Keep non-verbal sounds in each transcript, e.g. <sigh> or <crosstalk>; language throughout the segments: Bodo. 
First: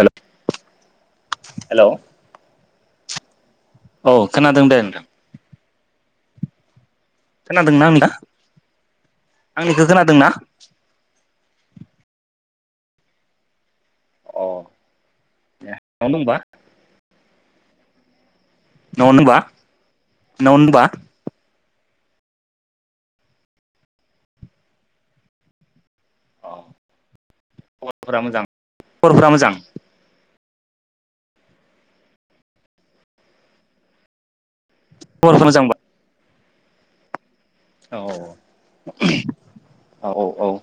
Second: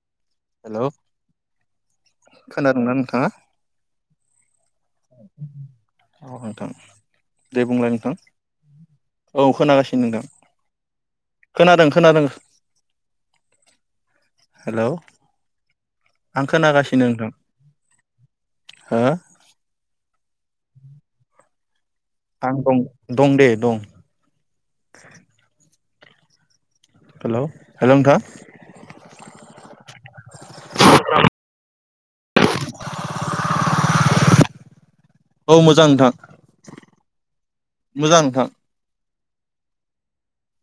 हेल' हेल' खोन नंनानै नथाङा औ खोनादों दे नोंथां औ औथां दे खोनादोंना बुंलाय आंनिखो नोंथां औ आंनिखौ खोनागासिनो खोनादों ना? नोंथां खोनादों खोनादों हेलौ न'आवनो दंबा? आं खोनागासिनो नोंथां हो न'आवनो होनबा न'आव नो होनबा आं दं दं दे दं औ हेलौ हेलौ नोंथां खबरफोरा मोजां खबरफोरा मोजां खबरफोरा औ मोजांबा? मोजां नोंथां औ मोजां नोंथां औ औ औ <unintelligible>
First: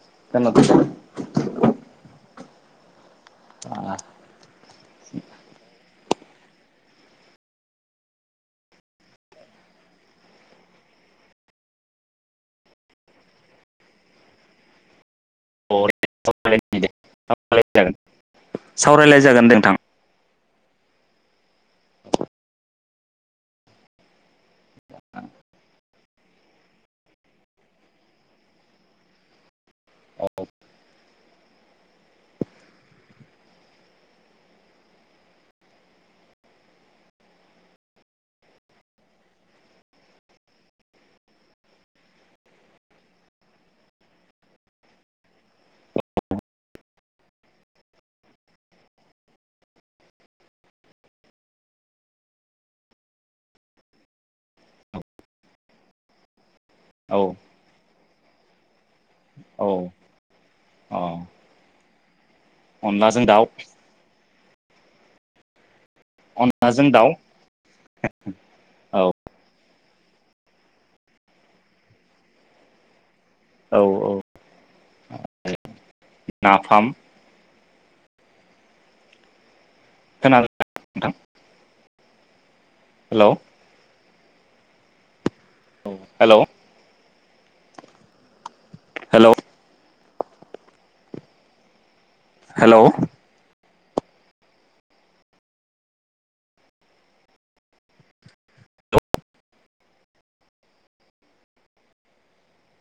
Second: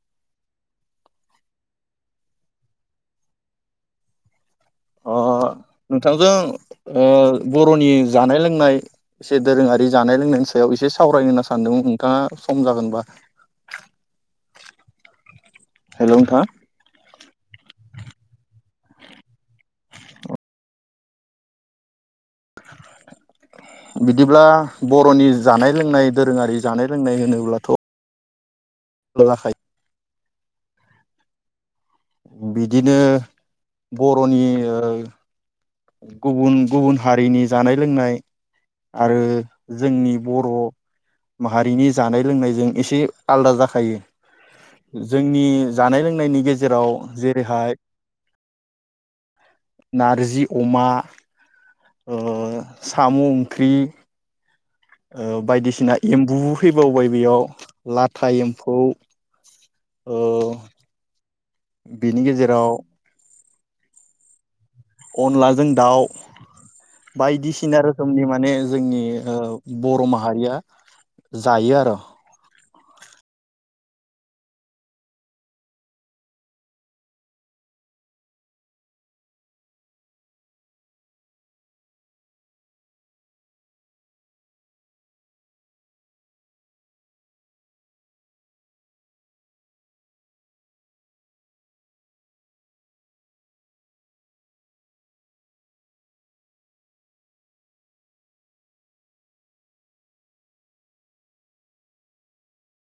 आ <unintelligible> अ नोंथांजों ओ बर'नि जानाय लोंनाय एसे दोरोङारि जानाय लोंनायनि सायाव एसे सावरायनो होनना सानदों नोंथाङा सम जागोनबा। हेलौ नोंथां। <unintelligible> सावराय लायजागोन दे नोंथां। बिदिब्ला बर'नि जानाय लोंनाय दोरोङारि जानाय लोंनाय होनोब्लाथ' <unintelligible> औ बिदिनो बर'नि ओ गुबुन गुबुन हारिनि जानाय लोंनाय आरो जोंनि बर' माहारिनि जानाय लोंनायजों एसे आलादा जाखायो जोंनि जानाय लोंनायनि गेजेराव जेरैहाय नारजि अमा ओ साम' ओंख्रि। ओ बायदिसिना एम्बु फैबावबाय औ बेयाव ला टाइमखौ औ औ बेनि <unintelligible> अनलाजों दाउ। अनलाजों दाउ अनलाजों दाउ बायदिसिना रोखोमनि माने औ जोंनि ओ बर' माहारिया जायो आरो। औ औ नाफाम खोनादोंना नोंथां? हेलौ औ हेलौ हेलौ। हेलौ।